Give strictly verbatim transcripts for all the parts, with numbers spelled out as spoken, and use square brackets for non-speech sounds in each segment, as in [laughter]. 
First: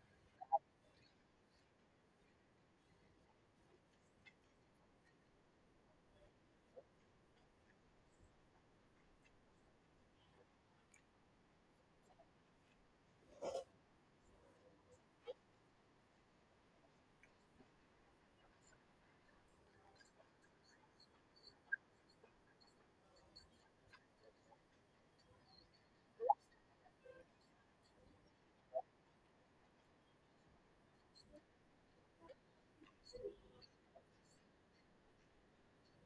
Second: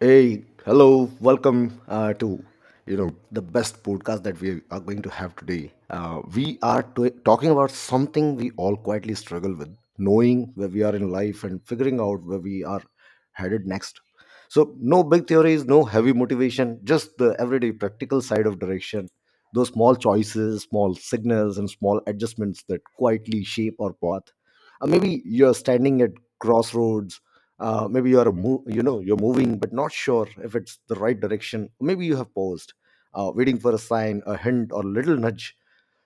Hey, hello, welcome uh, to you know the best podcast that we are going to have today. Uh, we are to- talking about something we all quietly struggle with, knowing where we are in life and figuring out where we are headed next. So, no big theories, no heavy motivation, just the everyday practical side of direction. Those small choices, small signals, and small adjustments that quietly shape our path. Uh, maybe you're standing at crossroads. Uh, maybe you are mo- you know you're moving but not sure if it's the right direction. Maybe you have paused, uh, waiting for a sign, a hint, or a little nudge.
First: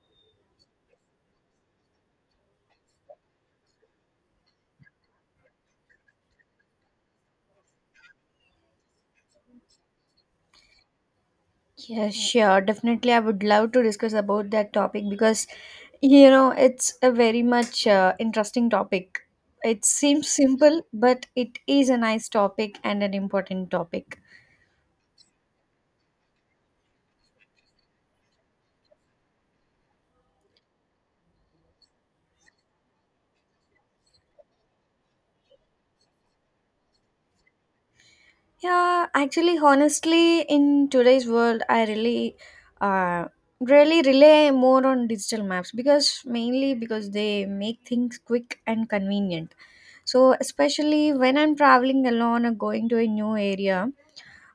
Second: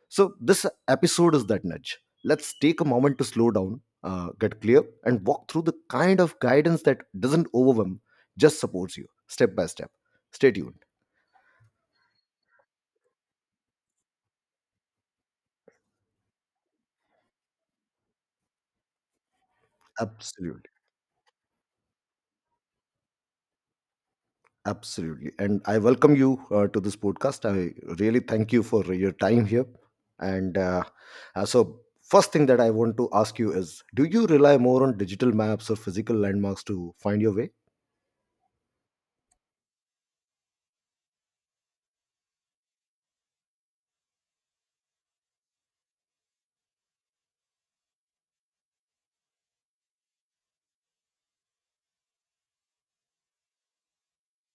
So this episode is that nudge. Let's take a moment to slow down, uh, get clear, and walk through the kind of guidance that doesn't overwhelm, just supports you step by step. Stay tuned. Yeah, sure. Definitely, I would love to discuss about that topic because, you know, it's a very much uh, interesting topic. It seems Absolutely. simple, but it is a nice topic and an important topic. Absolutely. And I welcome you uh, to this podcast. I really thank you for your time here. And uh, uh, so, first thing that I want to ask you is, do you rely more on digital maps or physical landmarks to find your way? Yeah, actually, honestly, in today's world, I really, uh, really rely more on digital maps because mainly because they make things quick and convenient. So, especially when I'm traveling alone or going to a new area,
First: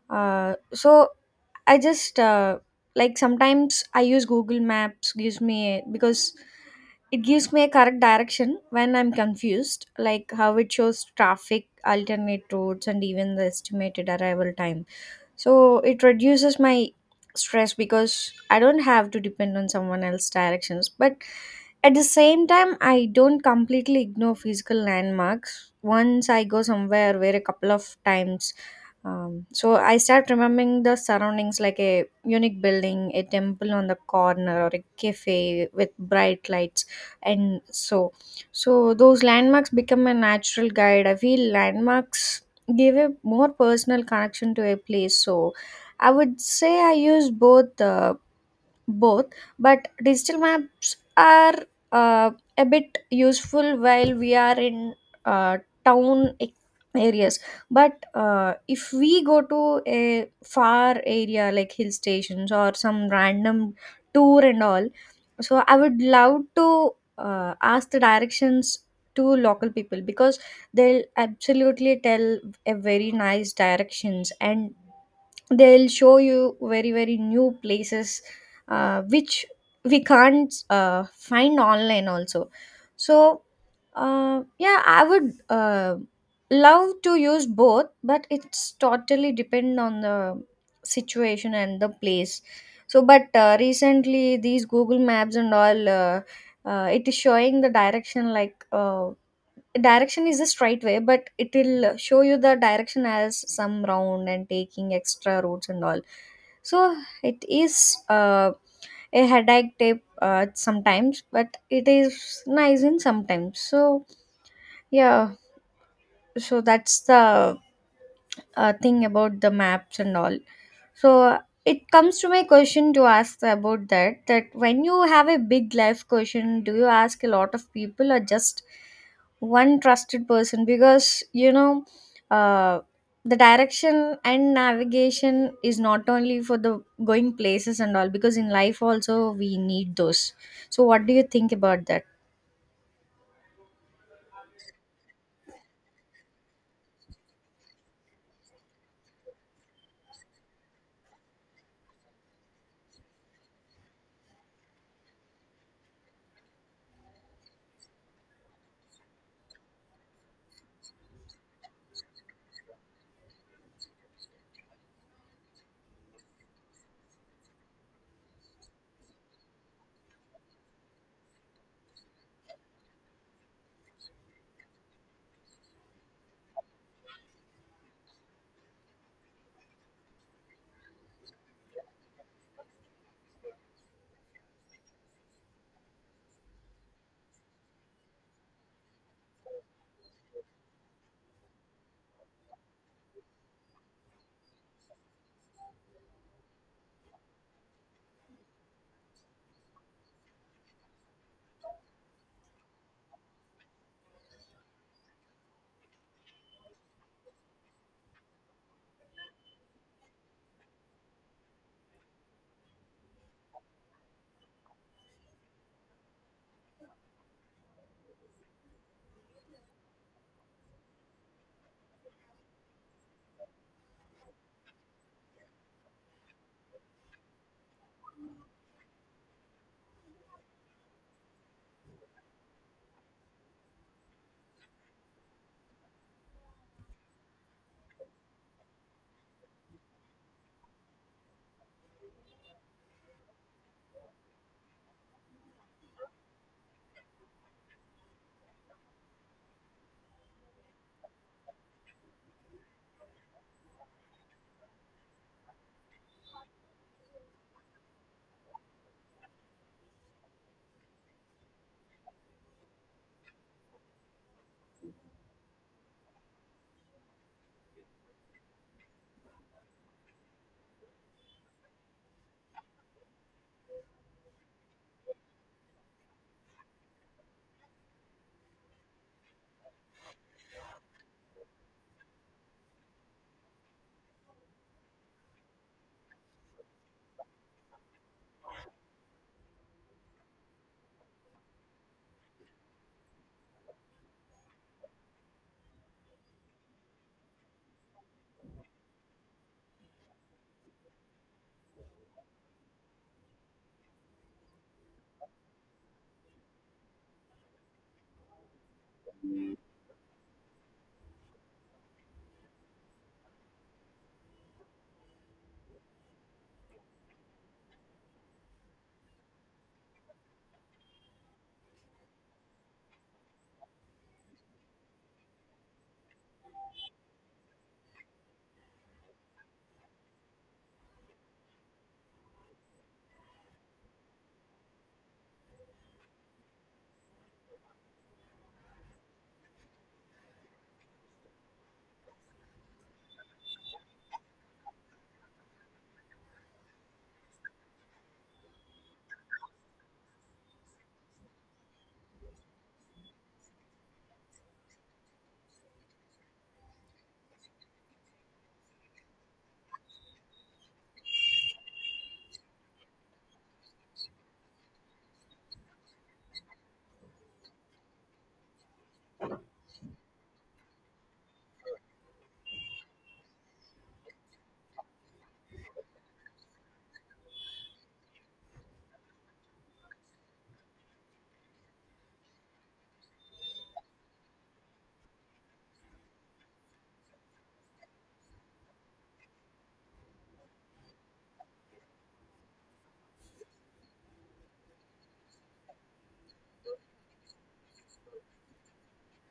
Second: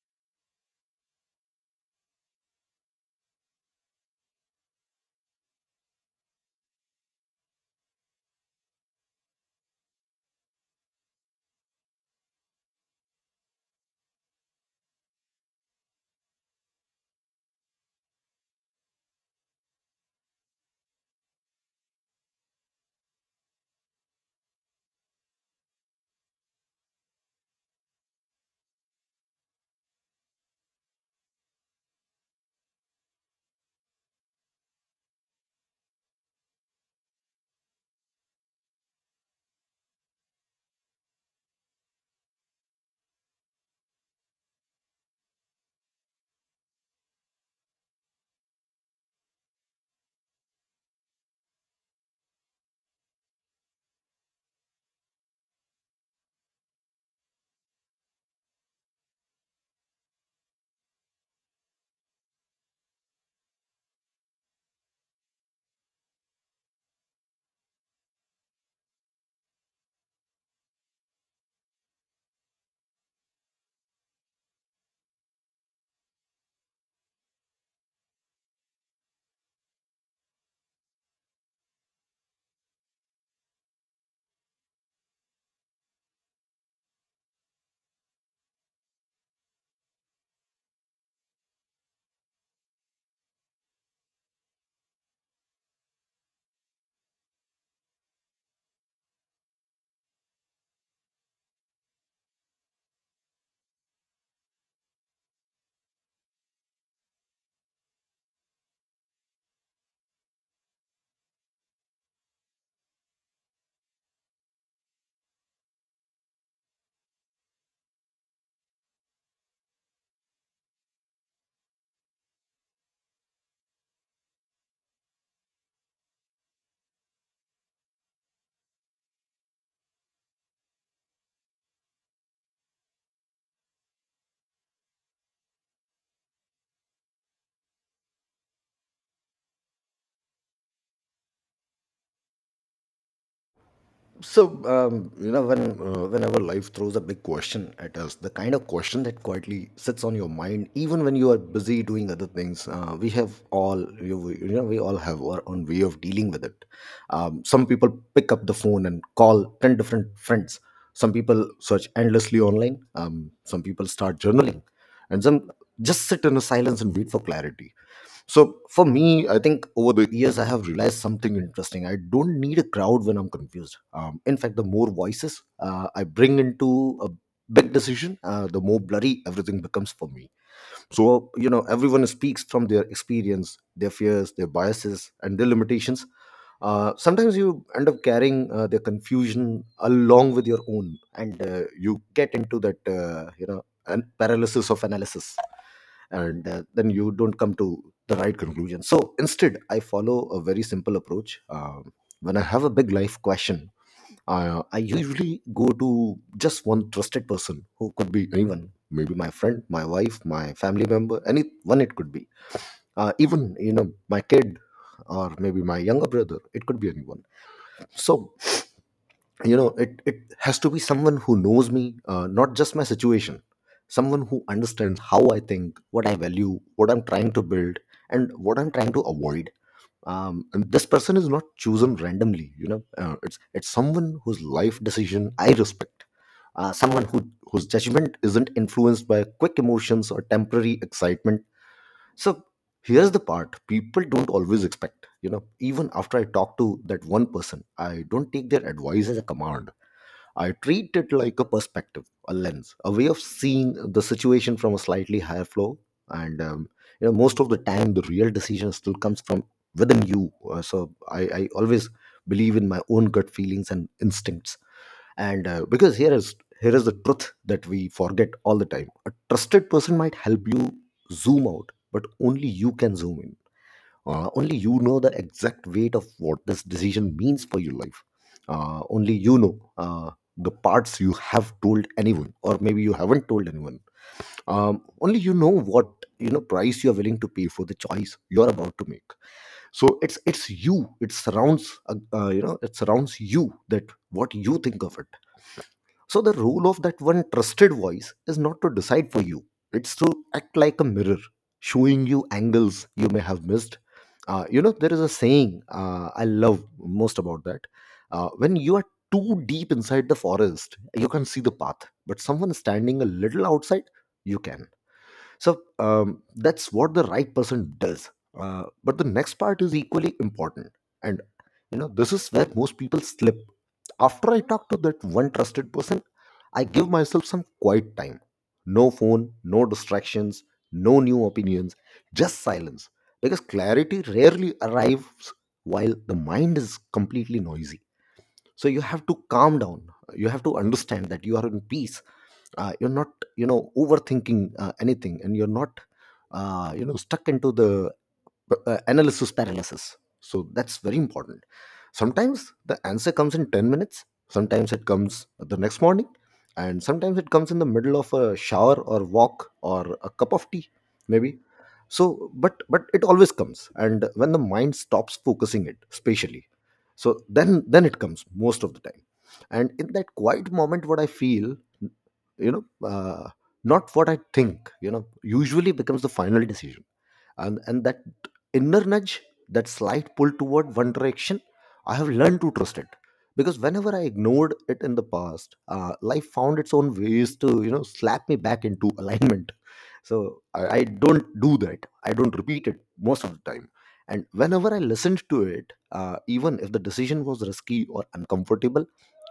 uh, so I just uh, like sometimes i use Google Maps gives me because it gives me a correct direction when i'm confused, like how it shows traffic, alternate routes, and even the estimated arrival time. So it reduces my stress because i don't have to depend on someone else's directions. But at the same time, i don't completely ignore physical landmarks. Once i go somewhere where a couple of times, um, so i start remembering the surroundings, like a unique building, a temple on the corner, or a cafe with bright lights. And so so those landmarks become a natural guide. I feel landmarks give a more personal connection to a place. So i would say i use both, uh, both But digital maps are uh, a bit useful while we are in uh, town e- areas. But uh, if we go to a far area like hill stations or some random tour and all, so i would love to uh, ask the directions to local people because they'll absolutely tell a very nice directions, and they'll show you very very new places uh, which we can't uh, find online also. So uh, yeah i would uh, love to use both, but it's totally depend on the situation and the place. So but uh, recently these Google Maps and all, uh, uh, it is showing the direction, like uh, direction is a straight way, but it will show you the direction as some round and taking extra routes and all. So it is uh, a headache tape uh, sometimes, but it is nice in sometimes. So yeah. So that's the uh, thing about the maps and all. So it comes to my question to ask about that, that when you have a big life question, do you ask a lot of people or just one trusted person? Because you know, uh, the direction and navigation is not only for the going places and all, because in life also we need those. So what do you think about that? So, um, you know, when uh, whenever life throws a big question at us, the kind of question that quietly sits on your mind even when you are busy doing other things, uh, we have all you, you know, we all have our own way of dealing with it. Um, some people pick up the phone and call ten different friends. Some people search endlessly online. Um, some people start journaling, and some just sit in a silence and wait for clarity. So for me, I think over the years I have realized something interesting. I don't need a crowd when I'm confused. Um, in fact, the more voices uh, I bring into a big decision, uh, the more blurry everything becomes for me. So you know, everyone speaks from their experience, their fears, their biases, and their limitations. Uh, sometimes you end up carrying uh, their confusion along with your own, and uh, you get into that uh, you know, an paralysis of analysis, and uh, then you don't come to the right conclusion. So instead, I follow a very simple approach. Um when I have a big life question, uh, I usually go to just one trusted person who could be anyone, maybe my friend, my wife, my family member, anyone it could be. Uh, even, you know, my kid or maybe my younger brother, it could be anyone. So, you know, it, it has to be someone who knows me, uh, not just my situation, someone who understands how I think, what I value, what I'm trying to build, and what I'm trying to avoid. Um, and this person is not chosen randomly, you know, uh, it's it's someone whose life decision I respect, uh, someone who whose judgment isn't influenced by quick emotions or temporary excitement. So here's the part people don't always expect. You know, even after I talk to that one person, I don't take their advice as a command. I treat it like a perspective, a lens, a way of seeing the situation from a slightly higher floor. And um, you know, most of the time the real decision still comes from within you. Uh, so I, I always believe in my own gut feelings and instincts, and uh, because here is here is the truth that we forget all the time: a trusted person might help you zoom out, but only you can zoom in. Uh, only you know the exact weight of what this decision means for your life. Uh, only you know uh, the parts you have told anyone or maybe you haven't told anyone. Um, only you know what you know price you are willing to pay for the choice you're about to make. So it's it's you, it surrounds uh, uh, you know, it surrounds you, that what you think of it. So the role of that one trusted voice is not to decide for you. It's to act like a mirror, showing you angles you may have missed. Uh, you know, there is a saying uh, I love most about that. Uh, when you are too deep inside the forest, you can't see the path. But someone standing a little outside, you can. So um, that's what the right person does. Uh, but the next part is equally important. And, you know, this is where most people slip. After I talk to that one trusted person, I give myself some quiet time. No phone, no distractions, no new opinions, just silence. Because clarity rarely arrives while the mind is completely noisy. So you have to calm down. You have to understand that you are in peace. Uh, you're not, you know, overthinking uh, anything, and you're not uh, you know, stuck into the uh, analysis paralysis. So that's very important. Sometimes the answer comes in ten minutes, sometimes it comes the next morning, and sometimes it comes in the middle of a shower or walk or a cup of tea maybe. So but but it always comes, and when the mind stops focusing it spatially, so then then it comes most of the time. And in that quiet moment, what I feel, you know, uh, not what I think, you know, usually becomes the final decision. And and that inner nudge, that slight pull toward one direction, I have learned to trust it. Because whenever I ignored it in the past, uh, life found its own ways to, you know, slap me back into alignment. So I, I don't do that, I don't repeat it most of the time. And whenever I listened to it, uh, even if the decision was risky or uncomfortable,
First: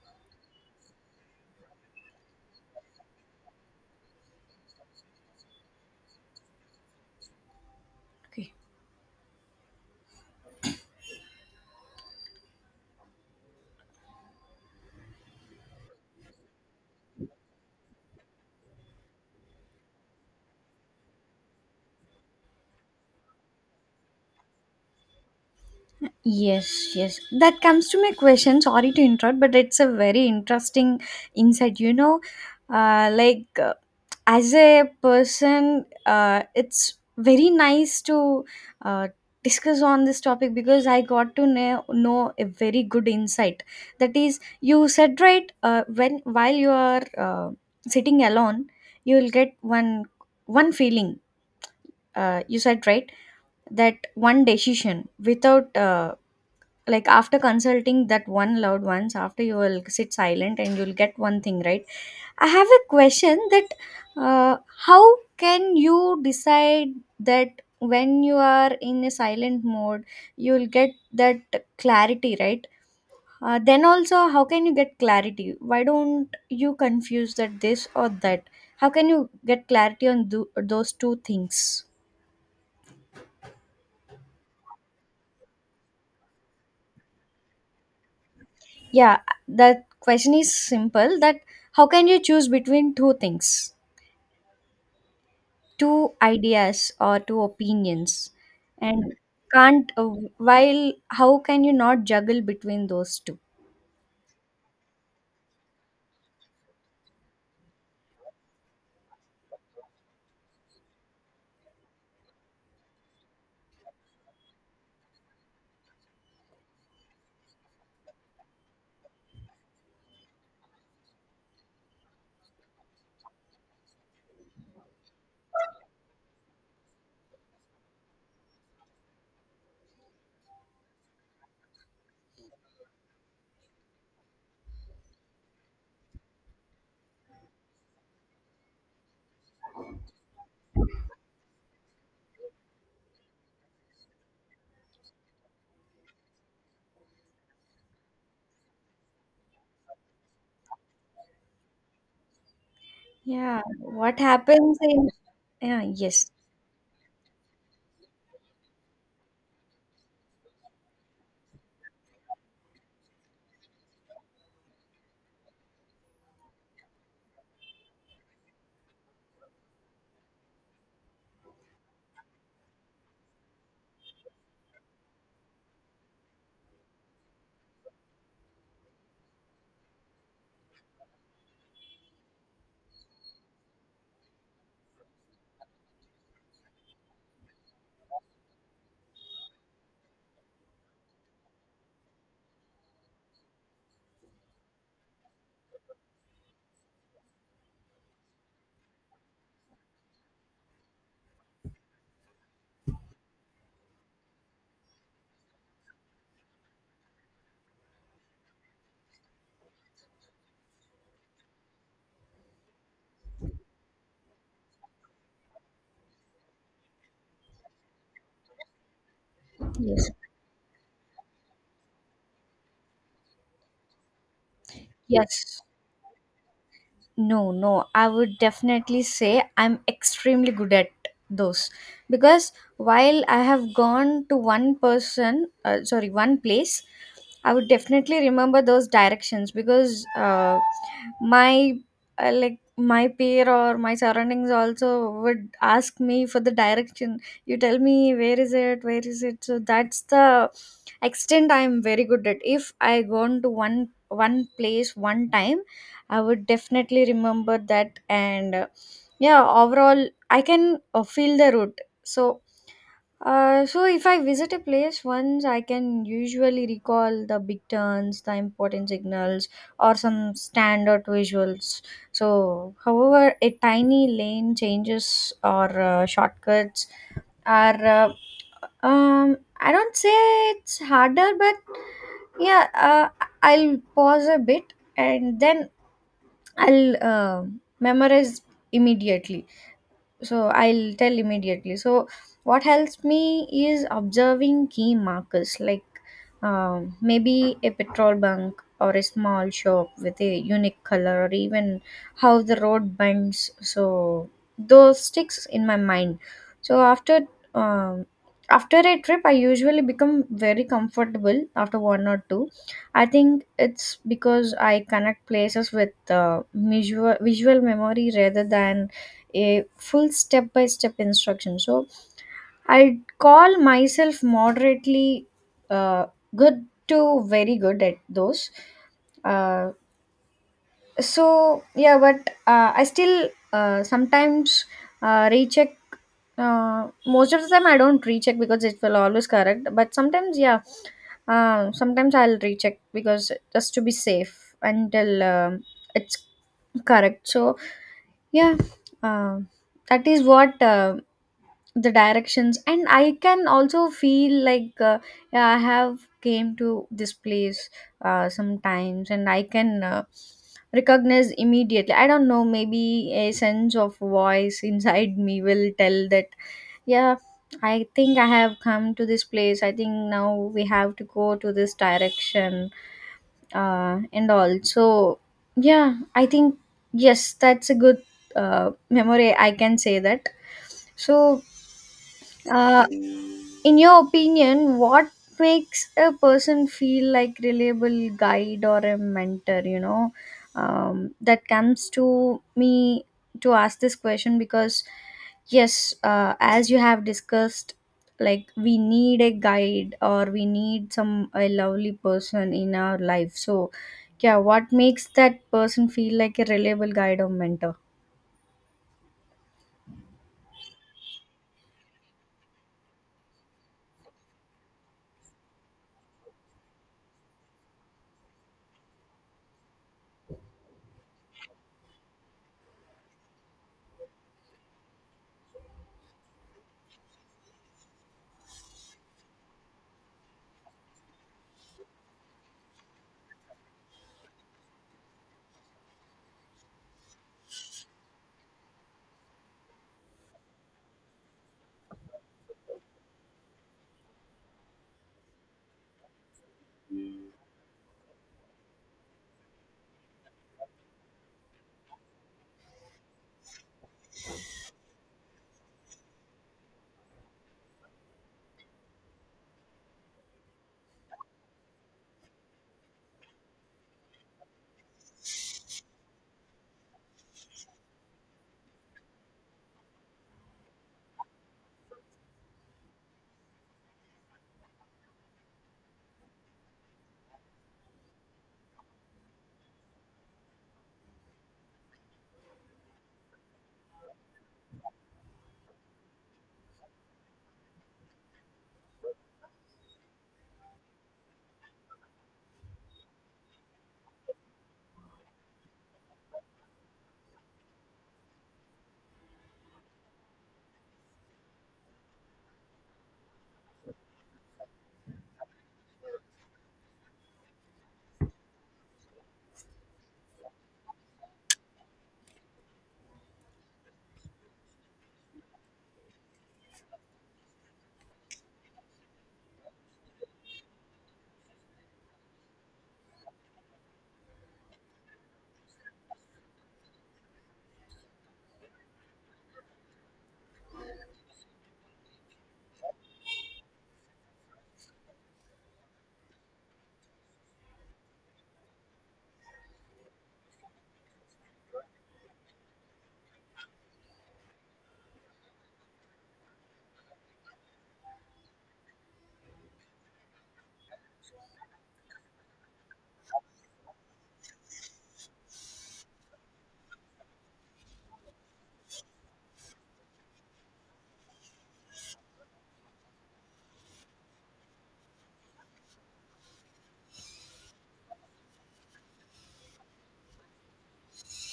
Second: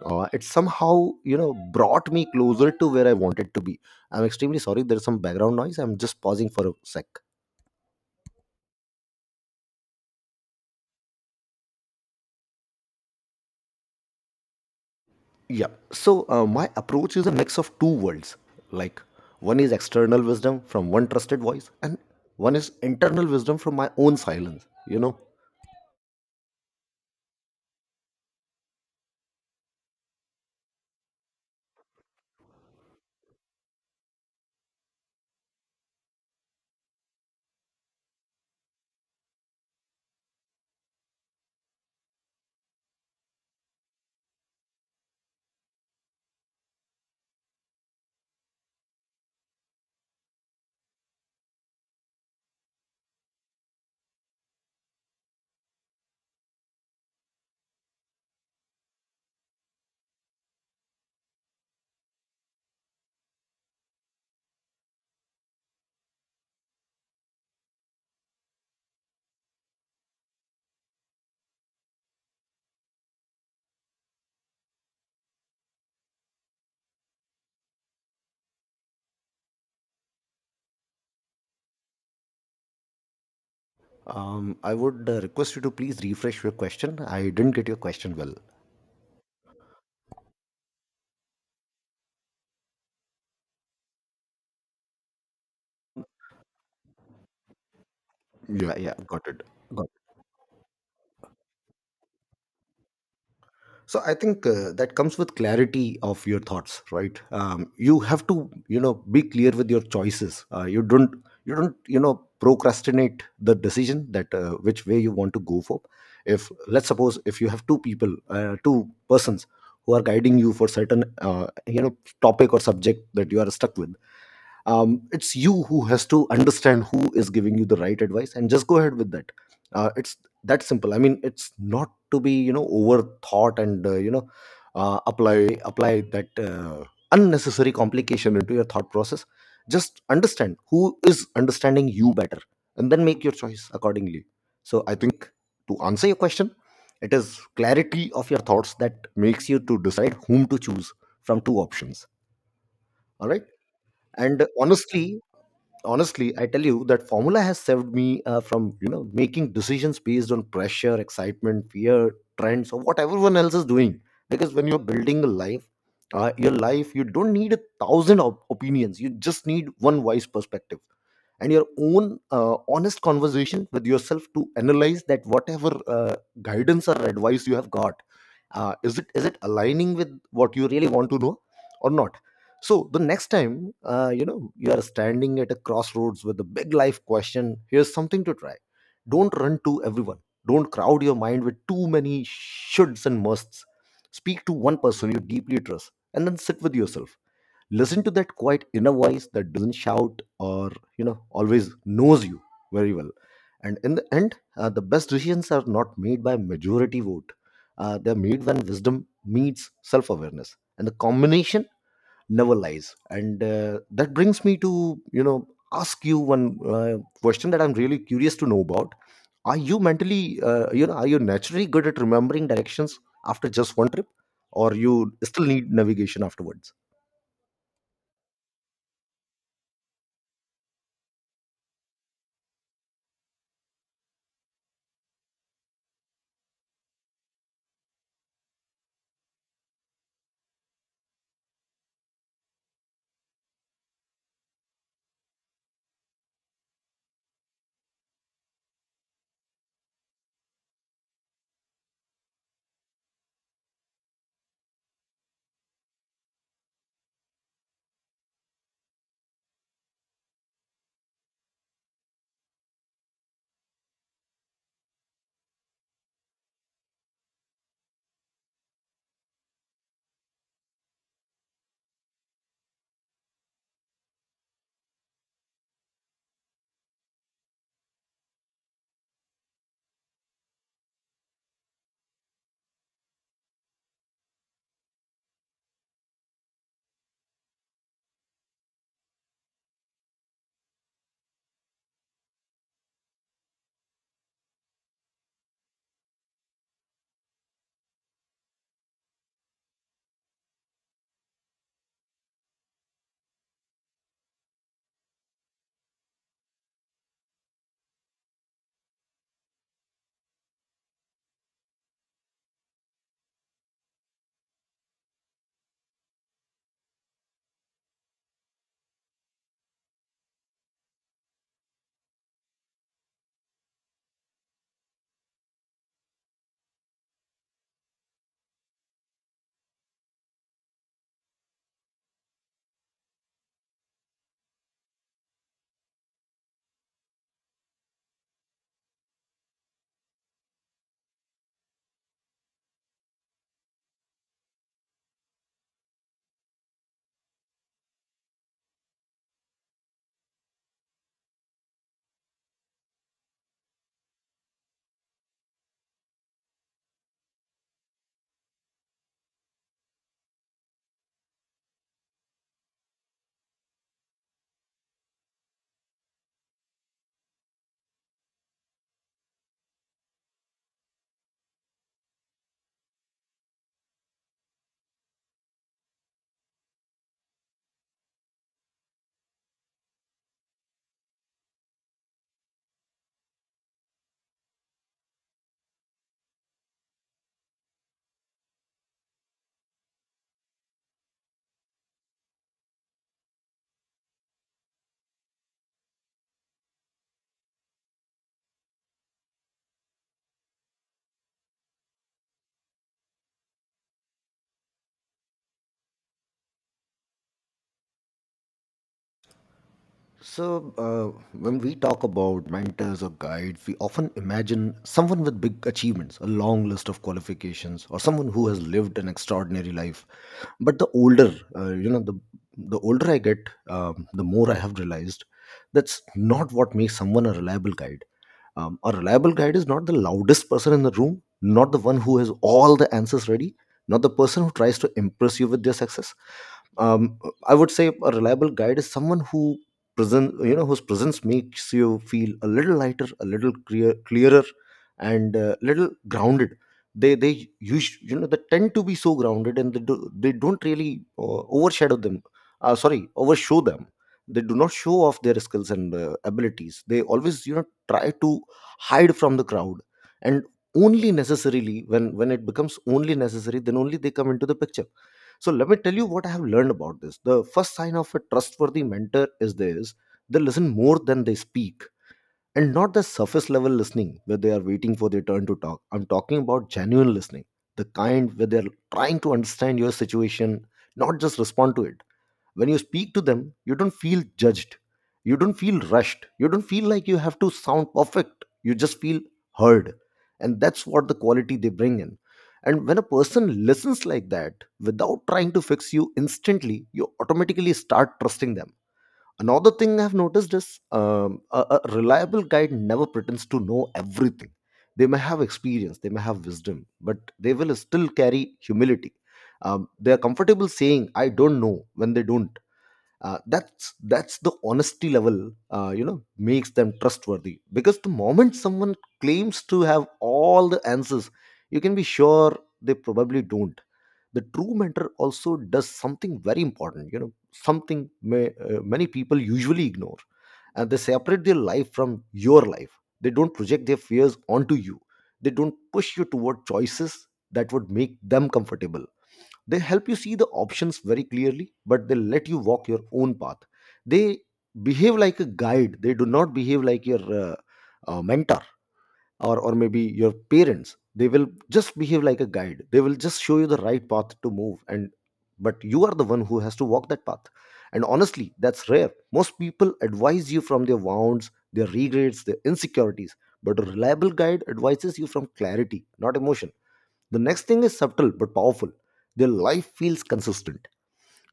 uh, it somehow, you know, brought me closer to where I wanted to be. I'm extremely sorry, there's some background noise, I'm just pausing for a sec. Okay. Yeah. So uh, my approach is a mix of two worlds. Like, one is external wisdom from one trusted voice, and one is internal wisdom from my own silence. You know, Yes, yes. That comes to my question. Sorry to interrupt, but it's a very interesting insight. You know, uh, like uh, as a person, uh, it's very nice to uh, discuss on this topic because I got to know, know a very good insight. That is, you said right uh, when while you are uh, sitting alone, you will get one one feeling. Uh, you said right that one decision without. Uh, like after consulting that one loved ones, after you will sit silent and you'll get one thing right. I have a question that uh, how can you decide that when you are in a silent mode, you'll get that clarity right? Uh, then also how can you get clarity? Why don't you confuse that, this or that? How can you get clarity on tho- those two things? um, I would uh, request you to please refresh your question. I didn't get your question well. Yeah, the question is simple, that how can you choose between two things, two ideas, or two opinions? Yeah. Uh, yeah, And got it. Got can't uh, while How can you not juggle between those two? so I think uh, that comes with clarity of your thoughts, right? Um, you have to, you know, be clear with your choices. Uh, you don't, you don't you know, procrastinate the decision that uh, which way you want to go for. If let's suppose if you have two people, uh, two persons who are guiding you for certain uh, you know, topic or subject that you are stuck with, um, it's you who has to understand who is giving you the right advice, and just go ahead with that. Uh, it's that simple. I mean, it's not to be, you know, overthought and, uh, you know, uh, apply apply that uh, unnecessary complication into your thought process. Just understand who is understanding you better, and then make your choice accordingly. So I think, to answer your question, it is clarity of your thoughts that makes you to decide whom to choose from two options. All right. Yeah, what And happens in. honestly, Yeah, honestly yes. I tell you, that formula has saved me, uh, from you know, making decisions based on pressure, excitement, fear, trends, or what everyone else is doing. Because when you're building a life, uh, your life, you don't need a thousand op- opinions, you just need one wise perspective and your own uh, honest conversation with yourself to analyze that whatever uh, guidance or advice you have got, uh, is it is it aligning with what you really want to know or not. So the next time, uh, you know, you are standing at a crossroads with a big life question, here's something to try. Don't run to everyone. Don't crowd your mind with too many shoulds and musts. Speak to one person you deeply trust, and then sit with yourself. Listen to that quiet inner voice that doesn't shout or, you know, always knows you very well. And in the end, uh, the best decisions are not made by majority vote. Uh, they're made when wisdom meets self-awareness, and the combination never lies. And uh, that brings me to, you know, ask you one uh, question that I'm really curious to know about. Are you Yes, mentally, uh, you know, are you naturally good at remembering directions after just one trip, or you still yes. need navigation afterwards? No, no, i would definitely say i'm extremely good at those. Because while i have gone to one person, uh, sorry, one place, i would definitely remember those directions because uh, my uh, like my peer or my surroundings also would ask me for the direction, you tell me where is it, where is it. So that's the extent i'm very good at. If i go to one one place one time, i would definitely remember that. And uh, yeah, overall i can uh, feel the route. So uh, so if I visit a place once, I can usually recall the big turns, the important signals, or some standard visuals. So, however, a tiny lane changes or uh, shortcuts are, uh, um, I don't say it's harder, but yeah, uh, I'll pause a bit and then I'll uh, memorize immediately. So i'll tell immediately. So what helps me is observing key markers, like um, maybe a petrol bunk or a small shop with a unique color, or even how the road bends. So those sticks in my mind. So after um, after a trip, i usually become very comfortable after one or two. I think it's because i connect places with uh, visual visual memory rather than a full step by step instruction. So i call myself moderately uh, good to very good at those. uh, so yeah, but uh, i still uh, sometimes uh, recheck. Uh, most of the time i don't recheck because it will always correct, but sometimes yeah, uh, sometimes i'll recheck because just to be safe until um it's correct. So yeah, uh, that is what uh, the directions. And i can also feel like uh, yeah, i have came to this place uh, sometimes, and i can uh, recognize immediately. I don't know, maybe a sense of voice [laughs] inside me will tell that yeah, i think i have come to this place. I think now we have to go to this direction. Uh, and also yeah, i think yes, that's a good uh, memory, i can say that. So uh, in your opinion, what makes a person feel like reliable guide or a mentor? You know, um, that comes to me to ask this question because yes, uh, as you have discussed, like we need a guide, or we need some a lovely person in our life. So yeah, what makes that person feel like a reliable guide or mentor? So, uh, when we talk about mentors or guides, we often imagine someone with big achievements, a long list of qualifications, or someone who has lived an extraordinary life. But the older, uh, you know, the the older I get, um, the more I have realized that's not what makes someone a reliable guide. Um, a reliable guide is not the loudest person in the room, not the one who has all the answers ready, not the person who tries to impress you with their success. Um, I would say a reliable guide is someone who present you know whose presence makes you feel a little lighter, a little clear, clearer, and a little grounded. They they use you know they tend to be so grounded and they do, they don't really uh, overshadow them. Uh, sorry, overshow them. They do not show off their skills and uh, abilities. They always you know try to hide from the crowd and only necessarily when when it becomes only necessary, then only they come into the picture. So let me tell you what I have learned about this. The first sign of a trustworthy mentor is this: they listen more than they speak. And not the surface level listening where they are waiting for their turn to talk. I'm talking about genuine listening, the kind where they're trying to understand your situation, not just respond to it. When you speak to them, you don't feel judged, you don't feel rushed, you don't feel like you have to sound perfect, you just feel heard. And that's what the quality they bring in. And when a person listens like that, without trying to fix you instantly, you automatically start trusting them. Another thing I've noticed is um, a, a reliable guide never pretends to know everything. They may have experience, they may have wisdom, but they will still carry humility. um, they are comfortable saying I don't know when they don't. Uh, that's that's the honesty level uh, you know makes them trustworthy, because the moment someone claims to have all the answers, you can be sure they probably don't. The true mentor also does something very important, you know, something may, uh, many people usually ignore. And they separate their life from your life. They don't project their fears onto you. They don't push you toward choices that would make them comfortable. They help you see the options very clearly, but they let you walk your own path. They behave like a guide, they do not behave like your uh, uh, mentor, or, or maybe your parents. They will just behave like a guide, they will just show you the right path to move. And but you are the one who has to walk that path. And honestly, that's rare. Most people advise you from their wounds, their regrets, their insecurities, but a reliable guide advises you from clarity, not emotion. The next thing is subtle but powerful. Their life feels consistent.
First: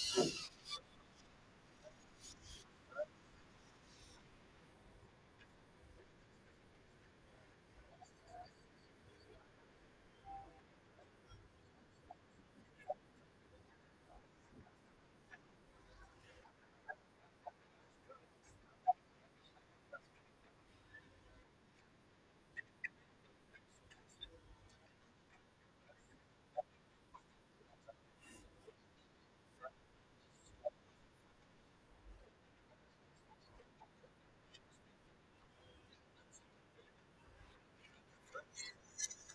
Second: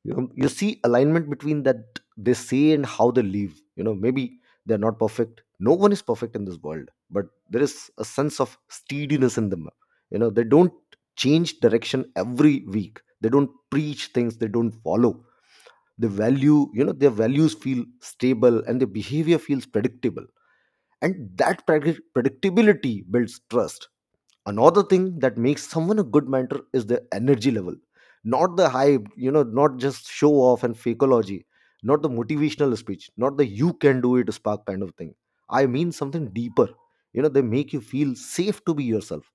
You, know, you see alignment between that they say and how they live. You know, maybe they're not perfect. No one is perfect in this world, but there is a sense of steadiness in them. You know, they don't change direction every week. They don't preach things they don't follow. They value, you know, their values feel stable and their behavior feels predictable. And that predict- predictability builds trust. Another thing that makes someone a good mentor is their energy level. Not the hype, you know, not just show off and fakeology, not the motivational speech, not the you can do it spark kind of thing. I mean something deeper. You know, they make you feel safe to be yourself,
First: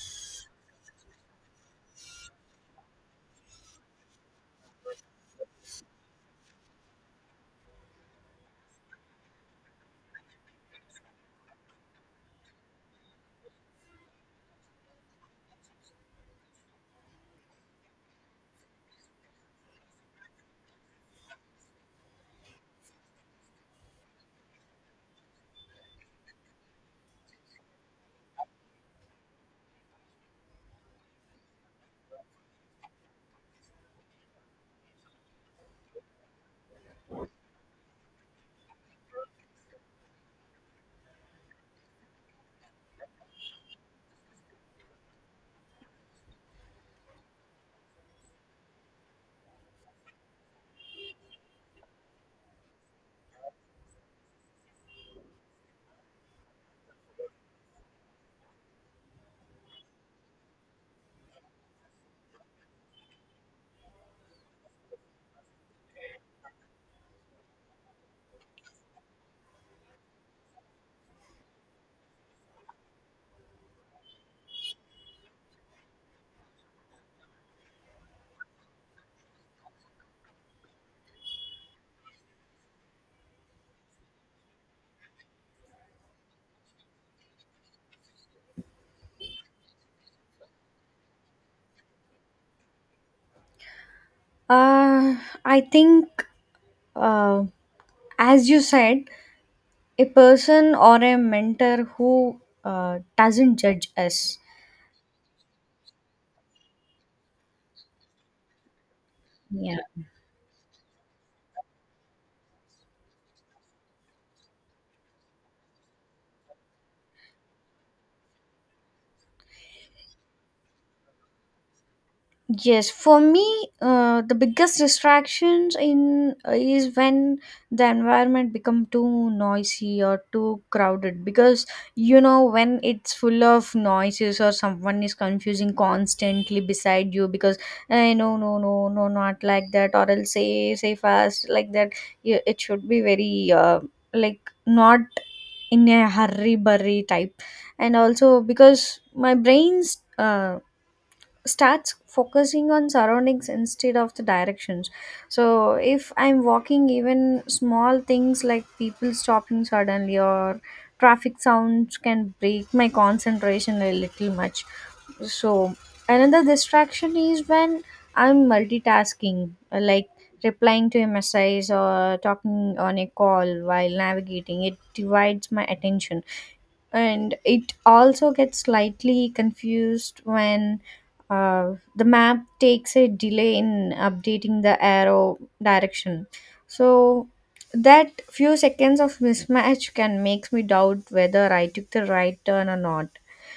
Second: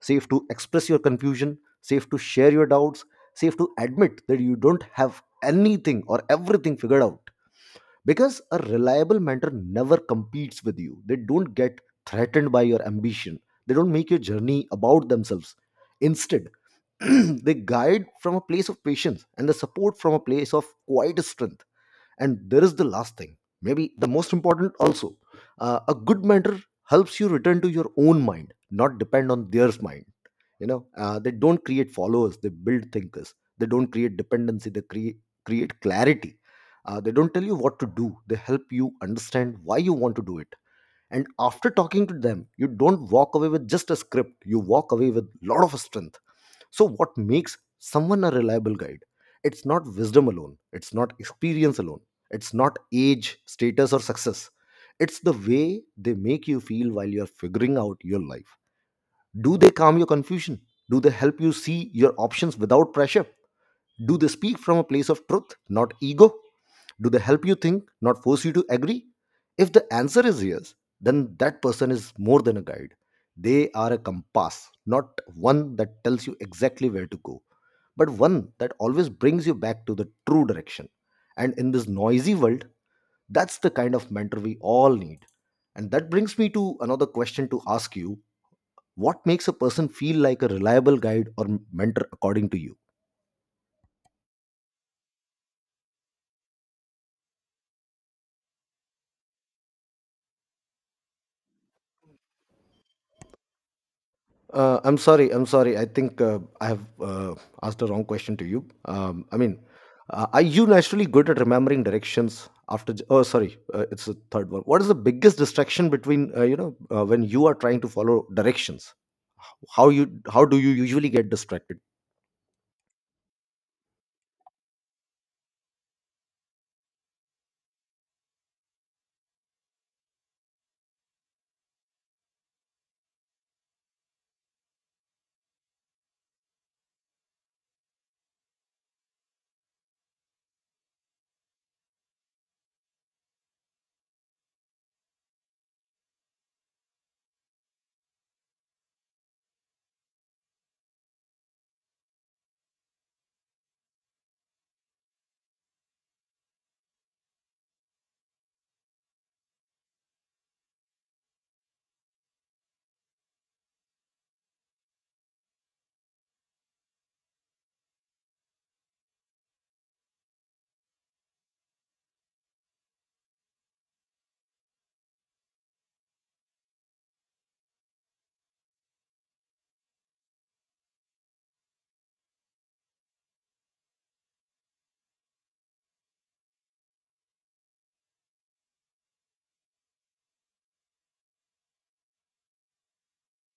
safe to express your confusion, safe to share your doubts, safe to admit that you don't have anything or everything figured out. Because a reliable mentor never competes with you. They don't get threatened by your ambition. They don't make your journey about themselves. Instead, [clears throat] they guide from a place of patience and they support from a place of quiet strength. And there is the last thing, maybe the most important also. Uh, a good mentor helps you return to your own mind, not depend on theirs mind. You know uh, they don't create followers, they build thinkers. They don't create dependency, they create create clarity. Uh, they don't tell you what to do, they help you understand why you want to do it. And after talking to them, you don't walk away with just a script, you walk away with lot of strength. So what makes someone a reliable guide? It's not wisdom alone, it's not experience alone, it's not age, status or success. It's the way they make you feel while you're figuring out your life. Do they calm your confusion? Do they help you see your options without pressure? Do they speak from a place of truth, not ego? Do they help you think, not force you to agree? If the answer is yes, then that person is more than a guide. They are a compass, not one that tells you exactly where to go, but one that always brings you back to the true direction. And in this noisy world, that's the kind of mentor we all need. And that brings me to another question to ask you: what makes a person feel like a reliable guide or m- mentor according to you? Uh, I think, uh, as you said, a person or a mentor who uh, doesn't judge us. Uh, I'm sorry. I'm sorry. I think uh, I have uh, asked the wrong question to you. Um, I mean, Yeah. uh, are you naturally good at remembering directions after? j- Oh, sorry. Uh, it's the third one. What is the biggest distraction between uh, you know uh, when you are trying to follow directions? How you how do you usually get distracted? Yes, for me, uh, the biggest distractions in uh, is when the environment become too noisy or too crowded. Because you know, when it's full of noises or someone is confusing constantly beside you, because eh, no no no no, not like that, or else say say fast like that. Yeah, it should be very uh, like not in a hurry burry type. And also because my brain's uh, starts focusing on surroundings instead of the directions. So if i'm walking, even small things like people stopping suddenly or traffic sounds can break my concentration a little much. So another distraction is when i'm multitasking, uh, like replying to a message or talking on a call while navigating, it divides my attention. And it also gets slightly confused when uh, the map takes a delay in updating the arrow direction. So that few seconds of mismatch can makes me doubt whether i took the right turn or not.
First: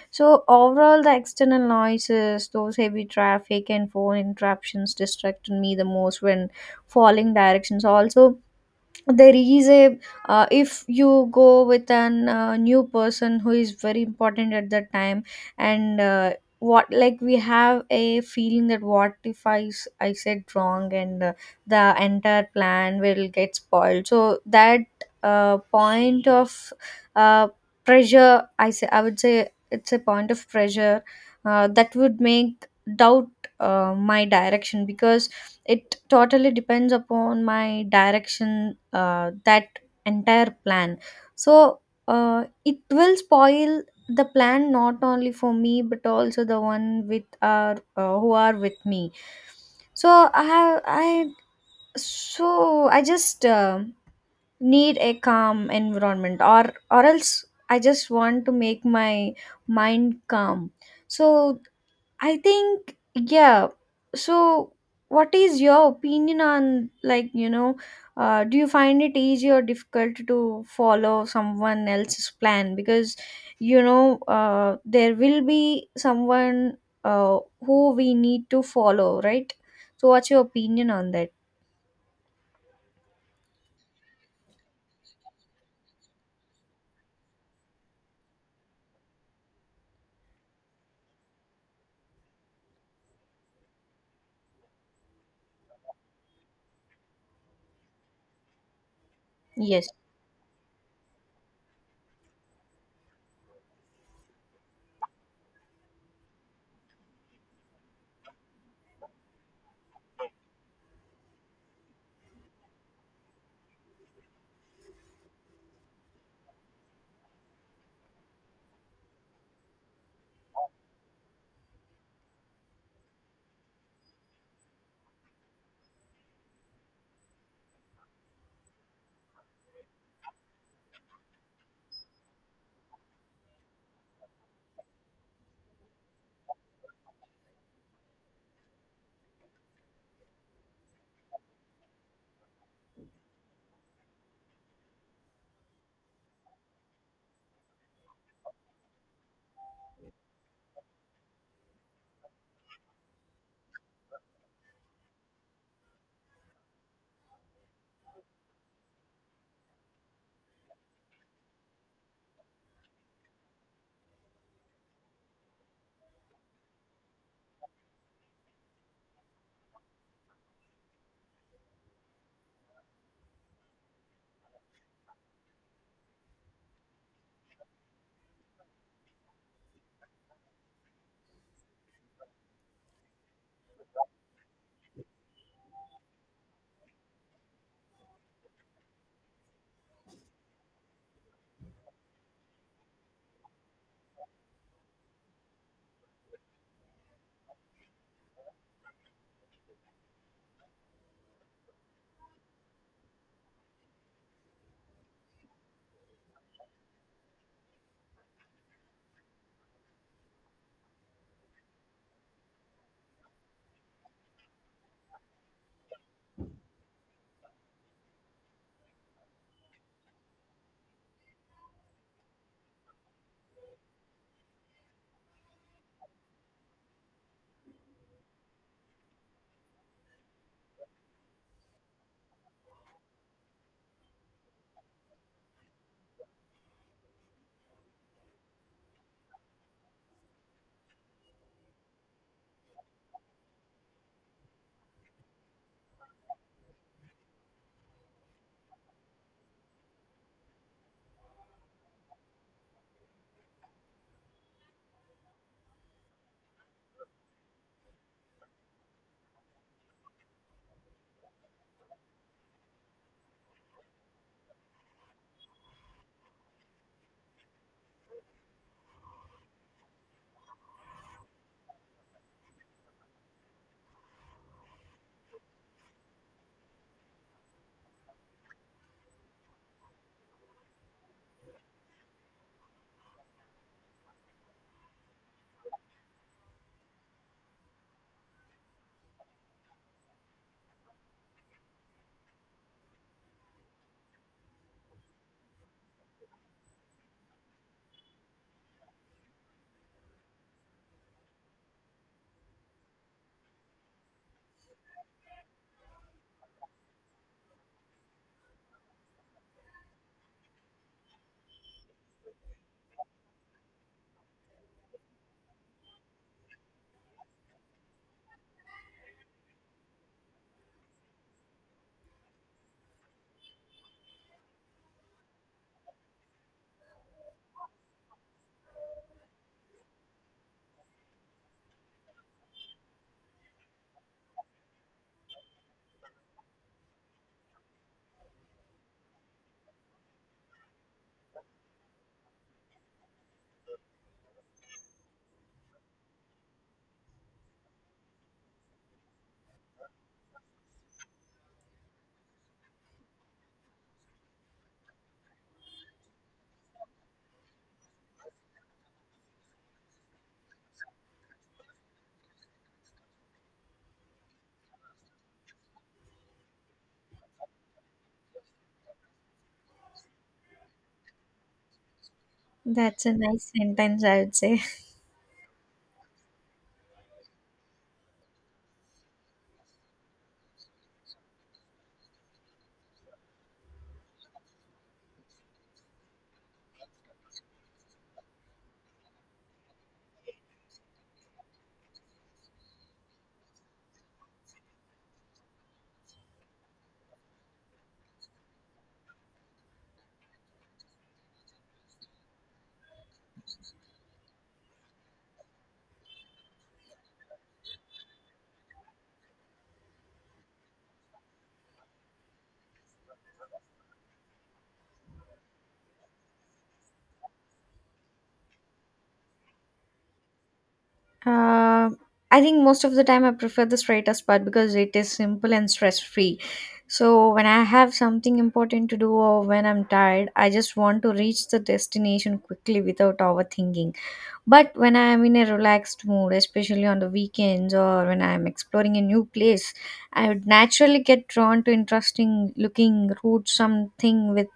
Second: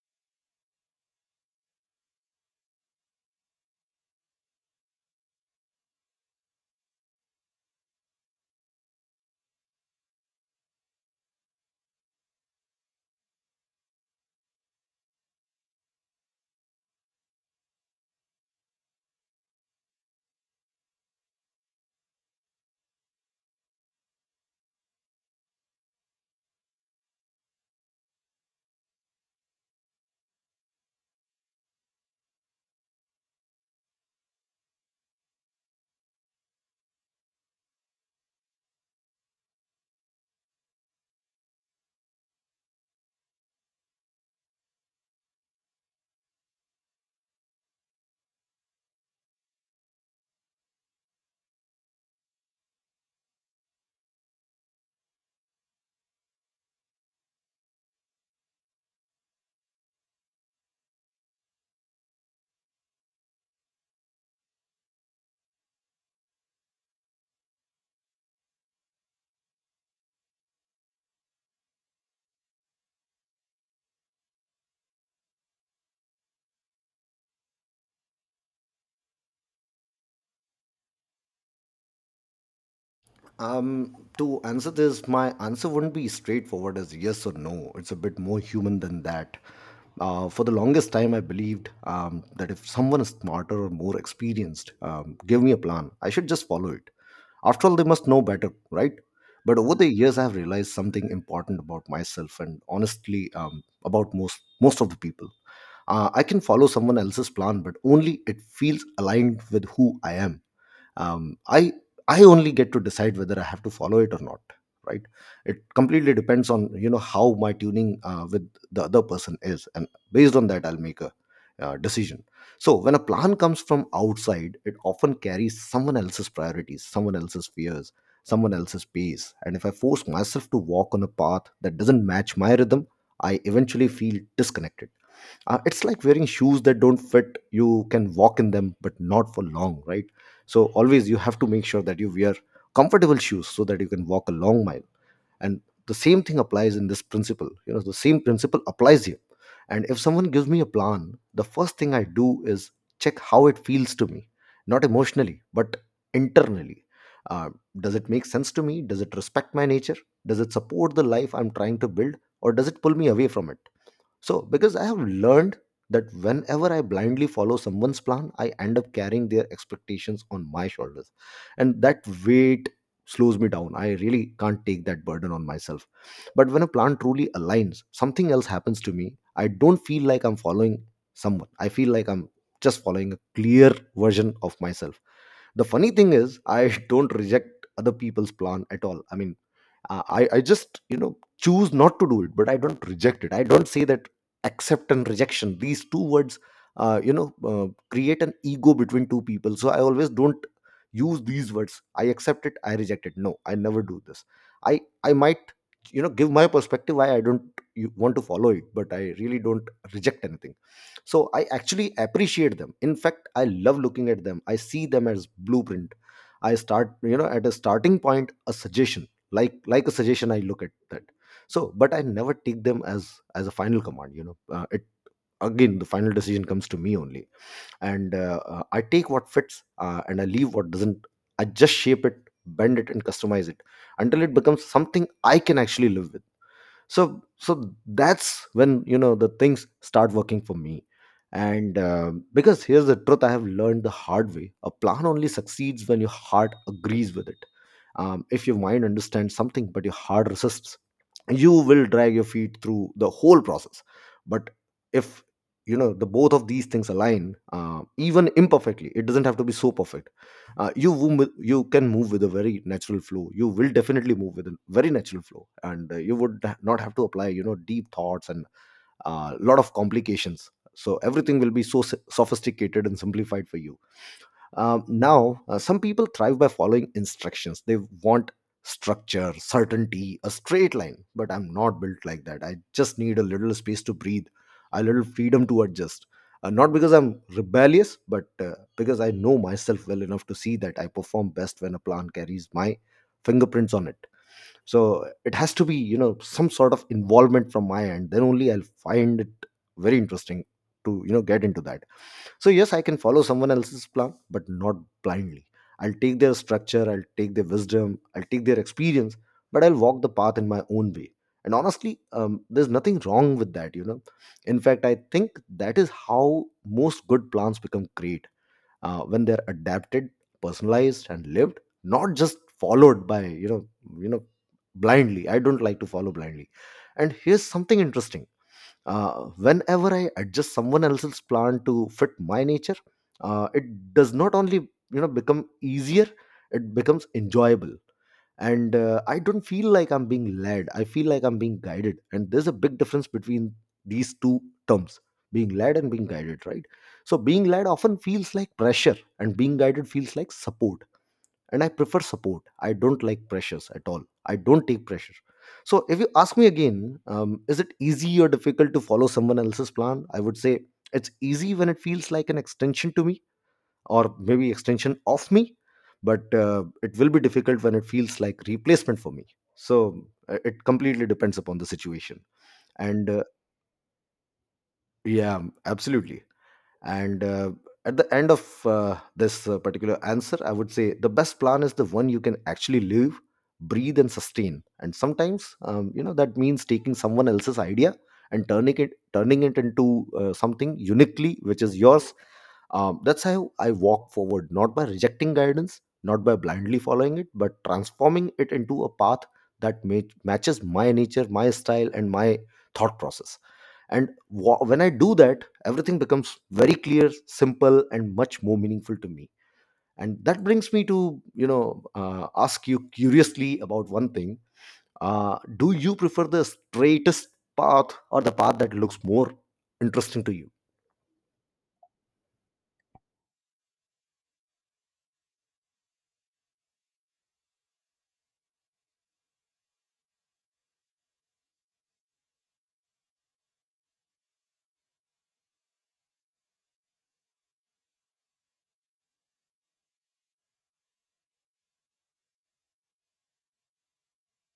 So overall, the external noises, those heavy traffic and phone interruptions distracted me the most when following directions. Also, there is a, uh, if you go with an uh, new person who is very important at that time, and uh, what, like we have a feeling that what if i s- I said wrong, and uh, the entire plan will get spoiled. So that uh, point of uh, pressure I say i would say it's a point of pressure uh, that would make doubt uh, my direction, because it totally depends upon my direction uh, that entire plan. So uh, it will spoil the plan not only for me but also the one with our uh, who are with me. So I have I so I just uh, need a calm environment, or or else i just want to make my mind calm. So I think, yeah. So what is your opinion on, like, you know, uh, do you find it easy or difficult to follow someone else's plan? Because, you know, uh, there will be someone uh, who we need to follow, right? So what's your opinion on that? Um, to answer this, my answer wouldn't be straightforward as yes or no. It's a bit more human than that. Uh, for the longest time, I believed um, that if someone is smarter or more experienced, um, give me a plan. I should just follow it. After all, they must know better, right? But over the Yes, years, I have realized something important about myself and honestly um, about most most of the people. Uh, I can follow someone else's plan, but only it feels aligned with who I am. um, i i only get to decide whether I have to follow it or not, right? It completely depends on, you know, how my tuning uh, with the other person is, and based on that I'll make a uh, decision. So when a plan comes from outside, it often carries someone else's priorities, someone else's fears, someone else's pace. And if I force myself to walk on a path that doesn't match my rhythm, I eventually feel disconnected. Uh, it's like wearing shoes that don't fit. You can walk in them but not for long, right? So always you have to make sure that you wear comfortable shoes so that you can walk a long mile. And the same thing applies in this principle, you know, the same principle applies here. And if someone gives me a plan, the first thing I do is check how it feels to me. Not emotionally, but internally. uh, does it make sense to me? Does it respect my nature? Does it support the life I'm trying to build, or does it pull me away from it? So, because I have learned that whenever I blindly follow someone's plan, I end up carrying their expectations on my shoulders. And that weight slows me down. I really can't take that burden on myself. But when a plan truly aligns, something else happens to me. I don't feel like I'm following someone, I feel like I'm just following a clear version of myself. The funny thing is, I [laughs] don't reject other people's plan at all. I mean, uh, i i just, you know, choose not to do it, but I don't reject it. I don't say that. Accept and rejection, these two words uh, you know uh, create an ego between two people, so I always don't use these words. I accept it, I reject it, no, I never do this. i i might, you know, give my perspective why I don't you want to follow it, but I really don't reject anything. So I actually appreciate them. In fact, I love looking at them. I see them as blueprint. I start, you know, at a starting point, a suggestion, like like a suggestion, I look at that. So but I never take them as as a final command, you know. uh, it again, the final decision comes to me only. And uh, uh, I take what fits, uh, and I leave what doesn't. I just shape it, bend it and customize it until it becomes something I can actually live with. So so that's when, you know, the things start working for me. And um because here's the truth, I have learned the hard way: a plan only succeeds when your heart agrees with it. um, if your mind understands something but your heart resists, you will drag your feet through the whole process. But if, you know, the both of these things align, uh, even imperfectly, it doesn't have to be so perfect. Uh, you wo- mo- you can move with a very natural flow You will definitely move with a very natural flow and uh, you would ha- not have to apply you know deep thoughts and a lot of complications. So everything will be so s- sophisticated and simplified for you. Um, now, uh, some people thrive by following instructions. They want structure, certainty, a straight line. But I'm not built like that. I just need a little space to breathe, a little freedom to adjust. Uh, not because I'm rebellious, but uh, because I know myself well enough to see that I perform best when a plan carries my fingerprints on it. So it has to be, you know, some sort of involvement from my end. Then only I'll find it very interesting to, you know, get into that. So, yes, I can follow someone else's plan, but not blindly. I'll take their structure, I'll take their wisdom, I'll take their experience, but I'll walk the path in my own way. And honestly, um, there's nothing wrong with that, you know. In fact, I think that is how most good plans become great uh, when they're adapted, personalized, and lived, not just followed by, you know, you know, blindly. I don't like to follow blindly. And here's something interesting uh, whenever I adjust someone else's plan to fit my nature, uh, it does not only you know become easier, it becomes enjoyable. And uh, I don't feel like I'm being led. I feel like I'm being guided. And there's a big difference between these two terms, being led and being guided, right? So being led often feels like pressure, and being guided feels like support, and I prefer support. I don't like pressures at all. I don't take pressure. So if you ask me again, um, is it easy or difficult to follow someone else's plan? I would say it's easy when it feels like an extension to me, or maybe extension of me, but uh, it will be difficult when it feels like replacement for me. So uh, it completely depends upon the situation. that's And a uh, nice sentence, I would say. yeah, absolutely. And uh, at the end of uh, this uh, particular answer, I would say the best plan is the one you can actually live, breathe and sustain. And sometimes um, you know that means taking someone else's idea and turning it turning it into uh, something uniquely which is yours. Um, that's how I walk forward, not by rejecting guidance, not by blindly following it, but transforming it into a path that ma- matches my nature, my style and my thought process. And wha- when I do that, everything becomes very clear, simple and much more meaningful to me. And that brings me to, you know uh, ask you curiously about one thing. Uh, do you prefer the straightest path or the path that looks more interesting to you? Uh, I think most of the time I prefer the straightest part because it is simple and stress free. So when I have something important to do or when I'm tired, I just want to reach the destination quickly without overthinking. But when I am in a relaxed mood, especially on the weekends or when I am exploring a new place, I would naturally get drawn to interesting looking routes, something with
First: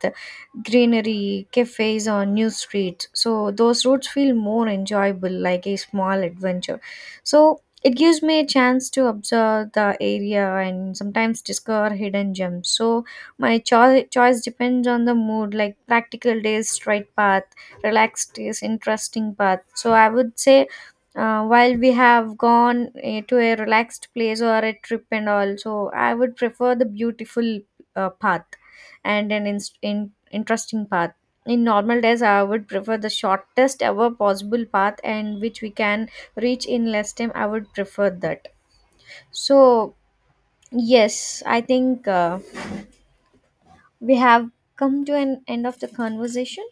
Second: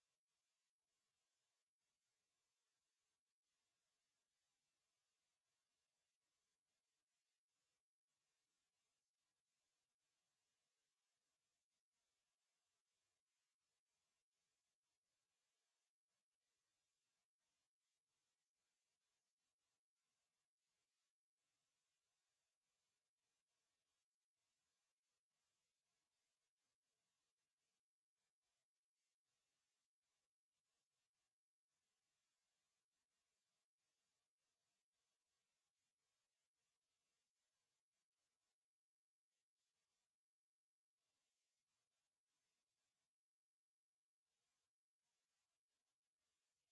greenery, cafes, or new streets. So those routes feel more enjoyable, like a small adventure. So it gives me a chance to observe the area and sometimes discover hidden gems. So my cho- choice depends on the mood, like practical days, straight paths, relaxed is interesting path. So i would say uh, while we have gone eh, to a relaxed place or a trip and all, so i would prefer the beautiful uh, path and an inst in- interesting path. In normal days, i would prefer the shortest ever possible path, and which we can reach in less time, i would prefer that. So yes, i think uh, we have come to an end of the conversation.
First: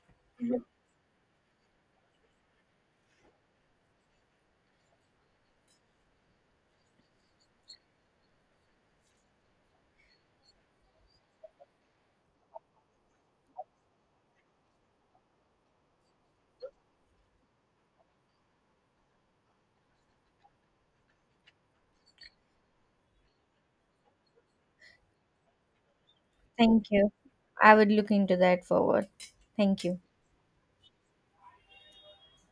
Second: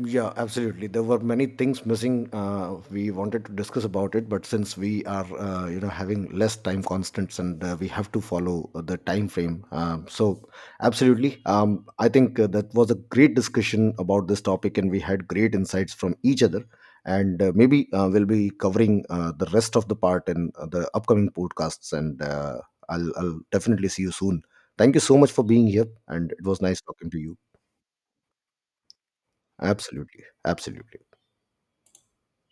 Yeah, absolutely. There were many things missing. Uh, we wanted to discuss about it, but since we are, uh, you know, having less time constants and uh, we have to follow the time frame, um, so absolutely. Um, I think uh, that was a great discussion about this topic, and we had great insights from each other. And uh, maybe uh, we'll be covering uh, the rest of the part in uh, the upcoming podcasts. And uh, I'll, I'll definitely see you soon. Thank you so much for being here, and it was nice Thank talking you. to you. I would look into that forward. Thank you. Absolutely, absolutely.